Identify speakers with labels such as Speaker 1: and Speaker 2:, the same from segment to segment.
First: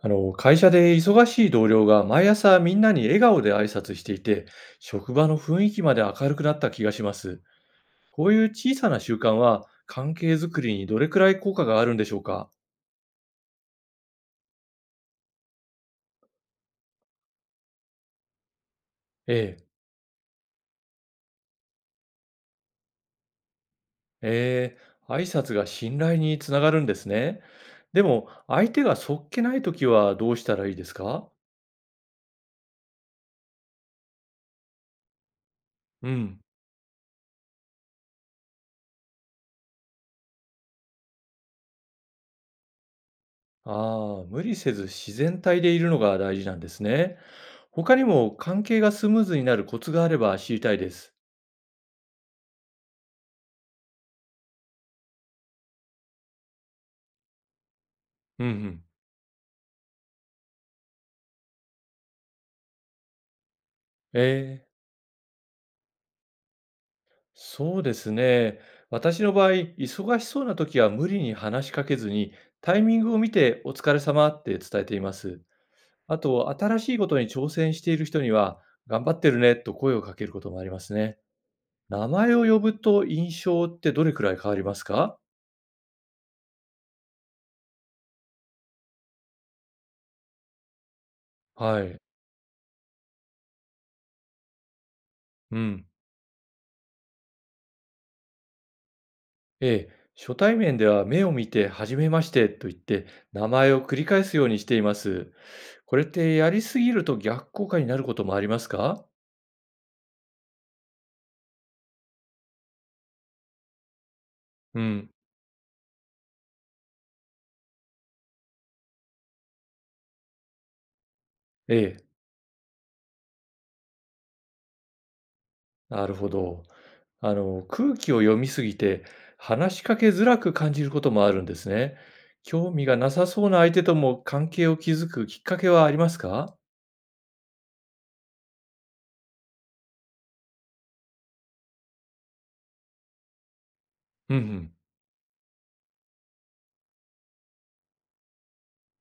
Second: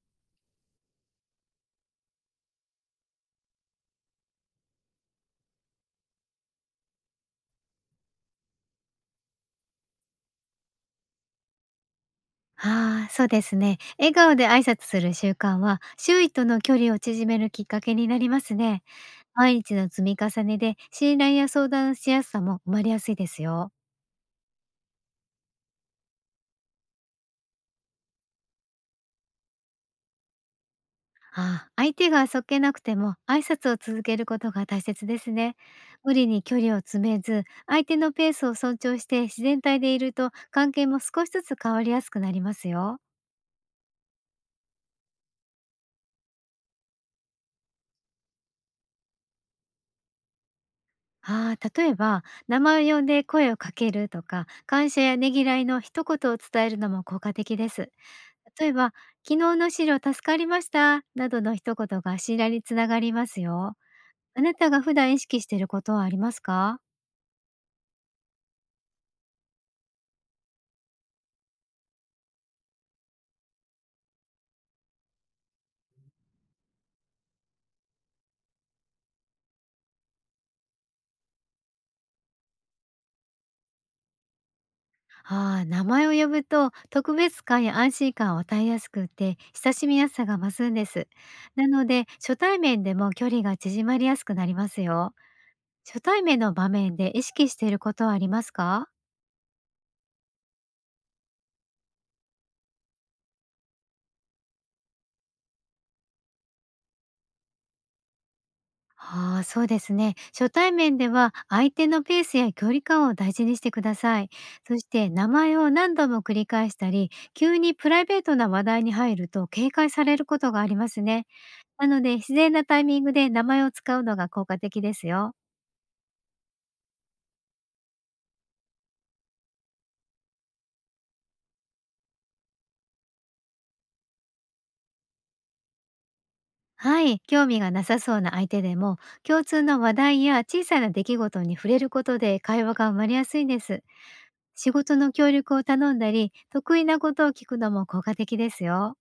Speaker 1: 会社で忙しい同僚が毎朝みんなに笑顔で挨拶していて、職場の雰囲気まで明るくなった気がします。こういう小さな習慣は関係づくりにどれくらい効果があるんでしょうか。
Speaker 2: ああ、そうですね。笑顔で挨拶する習慣は、周囲との距離を縮めるきっかけになりますね。
Speaker 1: え
Speaker 2: 毎
Speaker 1: え。
Speaker 2: 日の積み重ねで、信頼や相談しやすさも生まれやすいですよ。
Speaker 1: ええ、挨拶が信頼につながるんですね。でも、相手がそっけないときはどうしたらいいですか。
Speaker 2: ああ、相手がそっけなくても、挨拶を続けることが大切ですね。
Speaker 1: う
Speaker 2: 無理
Speaker 1: ん。
Speaker 2: に距離を詰めず、相手のペースを尊重して自然体でいると、関係も少しずつ変わりやすくなりますよ。
Speaker 1: ああ、無理せず自然体でいるのが大事なんですね。他にも関係がスムーズになるコツがあれば知りたいです。
Speaker 2: ああ、例えば、名前を呼んで声をかけるとか、感謝やねぎらいの一言を伝えるのも効果的です。
Speaker 1: うんう
Speaker 2: 例え
Speaker 1: ん。
Speaker 2: ば、昨日の資料助かりました、などの一言が信頼につながりますよ。
Speaker 1: え
Speaker 2: あな
Speaker 1: え。
Speaker 2: たが普段意識していることはありますか？
Speaker 1: そうですね。私の場合、忙しそうな時は無理に話しかけずに、タイミングを見てお疲れ様って伝えています。あと、新しいことに挑戦している人には、頑張ってるねと声をかけることもありますね。名前を呼ぶと印象ってどれくらい変わりますか。
Speaker 2: ああ、名前を呼ぶと特別感や安心感を与えやすくて、親しみやすさが増すんです。な
Speaker 1: は
Speaker 2: の
Speaker 1: い。
Speaker 2: で、初対面でも距離が縮まりやすくなりますよ。
Speaker 1: うん。
Speaker 2: 初対面の場面で意識していることはありますか？
Speaker 1: ええ。初対面では目を見て、はじめましてと言って、名前を繰り返すようにしています。これってやりすぎると逆効果になることもありますか。
Speaker 2: ああ、そうですね。初対面では相手のペースや距離感を大事にしてください。そ
Speaker 1: う
Speaker 2: して
Speaker 1: ん。
Speaker 2: 名前を何度も繰り返したり、急にプライベートな話題に入ると警戒されることがありますね。
Speaker 1: え
Speaker 2: なの
Speaker 1: え。
Speaker 2: で自然なタイミングで名前を使うのが効果的ですよ。
Speaker 1: なるほど。空気を読みすぎて、話しかけづらく感じることもあるんですね。興味がなさそうな相手とも関係を築くきっかけはありますか。
Speaker 2: はい、興味がなさそうな相手でも共通の話題や小さな出来事に触れることで会話が生まれやすいんです。
Speaker 1: うんう
Speaker 2: 仕
Speaker 1: ん。
Speaker 2: 事の協力を頼んだり、得意なことを聞くのも効果的ですよ。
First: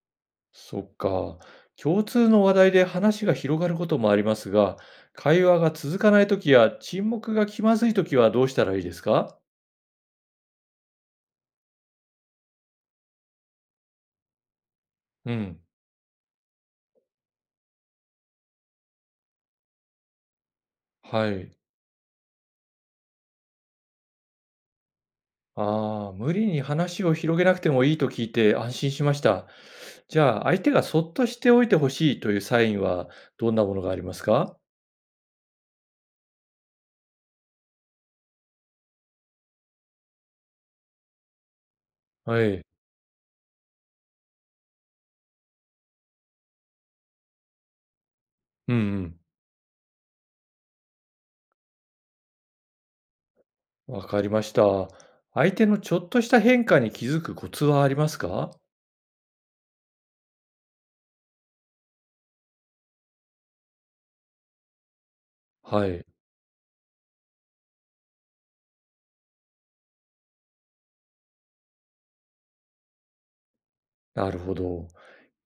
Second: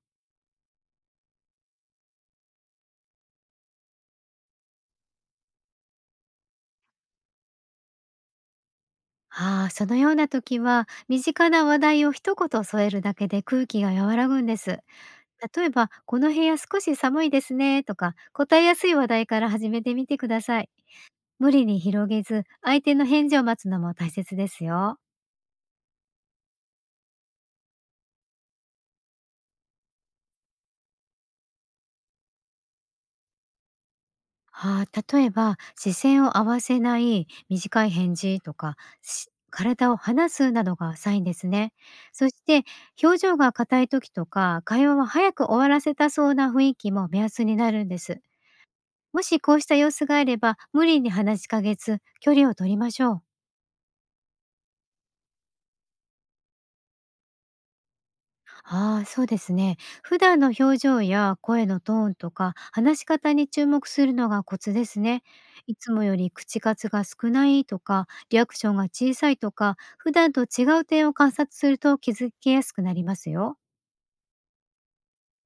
Speaker 1: そっか。共通の話題で話が広がることもありますが、会話が続かないときや沈黙が気まずいときはどうしたらいいですか。
Speaker 2: ああ、そのような時は、身近な話題を一言添えるだけで空気が和らぐんです。
Speaker 1: うん。
Speaker 2: 例えば、この部屋少し寒いですねとか、答えやすい話題から始めてみてください。
Speaker 1: は
Speaker 2: 無
Speaker 1: い。
Speaker 2: 理に広げず、相手の返事を待つのも大切ですよ。
Speaker 1: ああ、無理に話を広げなくてもいいと聞いて安心しました。じゃあ、相手がそっとしておいてほしいというサインはどんなものがありますか。
Speaker 2: ああ、例えば、視線を合わせない短い返事とか、体を離すなどがサインですね。そし
Speaker 1: は
Speaker 2: て、
Speaker 1: い。
Speaker 2: 表情が硬い時とか、会話を早く終わらせたそうな雰囲気も目安になるんです。
Speaker 1: うんうん。
Speaker 2: もしこうした様子があれば、無理に話しかけず、距離を取りましょう。
Speaker 1: わかりました。相手のちょっとした変化に気づくコツはありますか。
Speaker 2: ああ、そうですね。普段の表情や声のトーンとか、話し方に注目するのがコツですね。い
Speaker 1: は
Speaker 2: つも
Speaker 1: い。
Speaker 2: より口数が少ないとか、リアクションが小さいとか、普段と違う点を観察すると気づきやすくなりますよ。
Speaker 1: なるほど。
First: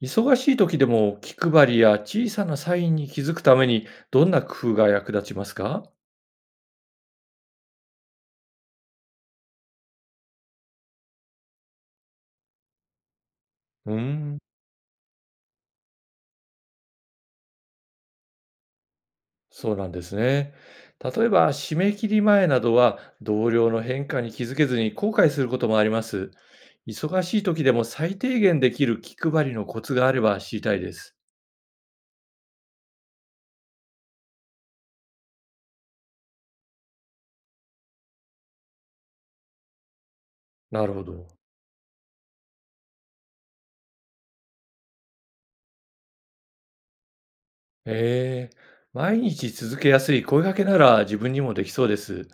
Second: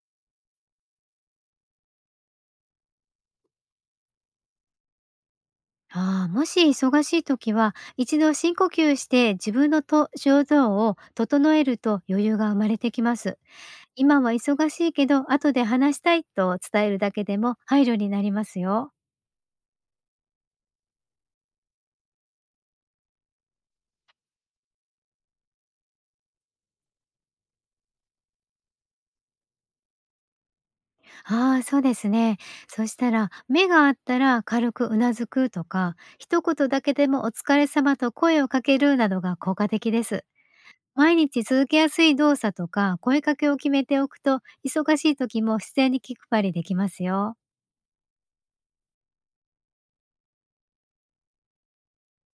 Speaker 1: 忙しい時でも気配りや小さなサインに気づくためにどんな工夫が役立ちますか。
Speaker 2: ああ、もし忙しい時は、一度深呼吸して自分のと症状を整えると余裕が生まれてきます。
Speaker 1: うー
Speaker 2: 今は
Speaker 1: ん。
Speaker 2: 忙しいけど、後で話したいと伝えるだけでも配慮になりますよ。
Speaker 1: そうなんですね。例えば、締め切り前などは同僚の変化に気づけずに後悔することもあります。忙しい時でも最低限できる気配りのコツがあれば知りたいです。
Speaker 2: ああ、そうですね。そしたら、目があったら軽くうなずくとか、一言だけでもお疲れ様と声をかけるなどが効果的です。
Speaker 1: なるほ
Speaker 2: 毎
Speaker 1: ど。
Speaker 2: 日続けやすい動作とか声かけを決めておくと、忙しい時も自然に気配りできますよ。
Speaker 1: ええ。毎日続けやすい声掛けなら自分にもできそうです。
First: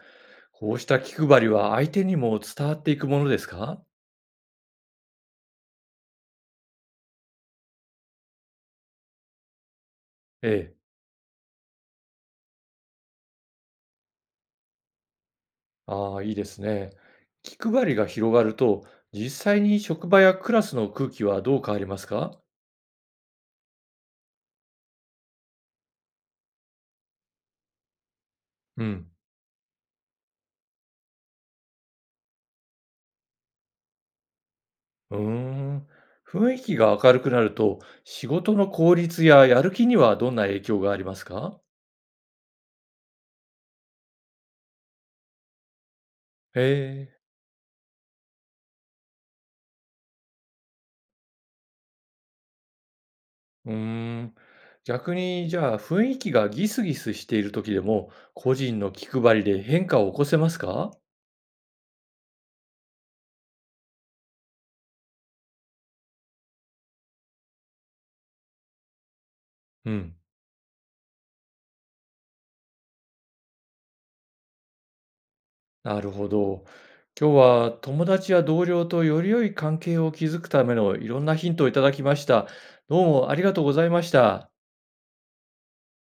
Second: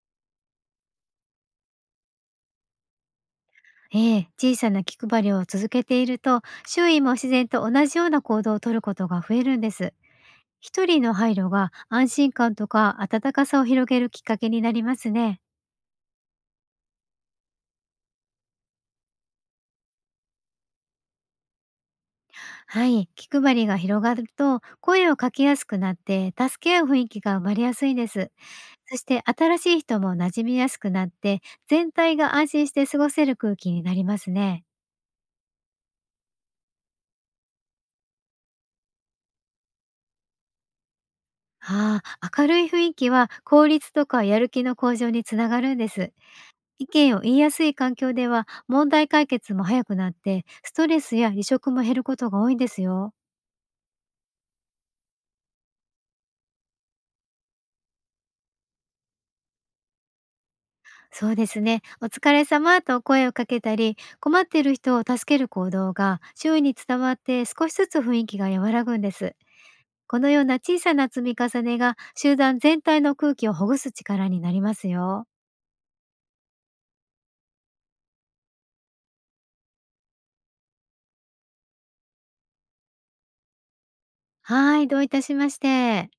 Speaker 1: こうした気配りは相手にも伝わっていくものですか。
Speaker 2: ええ、小さな気配りを続けていると、周囲も自然と同じような行動をとることが増えるんです。
Speaker 1: ええ。
Speaker 2: 一人の配慮が安心感とか温かさを広げるきっかけになりますね。
Speaker 1: ああ、いいですね。気配りが広がると、実際に職場やクラスの空気はどう変わりますか。
Speaker 2: はい、気配りが広がると声をかけやすくなって助け合う雰囲気が生まれやすいです。
Speaker 1: う
Speaker 2: そし
Speaker 1: ん。
Speaker 2: て新しい人も馴染みやすくなって全体が安心して過ごせる空気になりますね。
Speaker 1: うーん。雰囲気が明るくなると、仕事の効率ややる気にはどんな影響がありますか。
Speaker 2: ああ、明るい雰囲気は効率とかやる気の向上につながるんです。
Speaker 1: へ
Speaker 2: 意見を
Speaker 1: え。
Speaker 2: 言いやすい環境では問題解決も早くなってストレスや離職も減ることが多いんですよ。
Speaker 1: うーん。逆に、じゃあ、雰囲気がギスギスしている時でも、個人の気配りで変化を起こせますか。
Speaker 2: そうですね。お疲れ様と声をかけたり、困っている人を助ける行動が周囲に伝わって少しずつ雰囲気が和らぐんです。
Speaker 1: うん。
Speaker 2: このような小さな積み重ねが集団全体の空気をほぐす力になりますよ。
Speaker 1: なるほど。今日は友達や同僚とより良い関係を築くためのいろんなヒントをいただきました。どうもありがとうございました。
Speaker 2: はい、どういたしまして。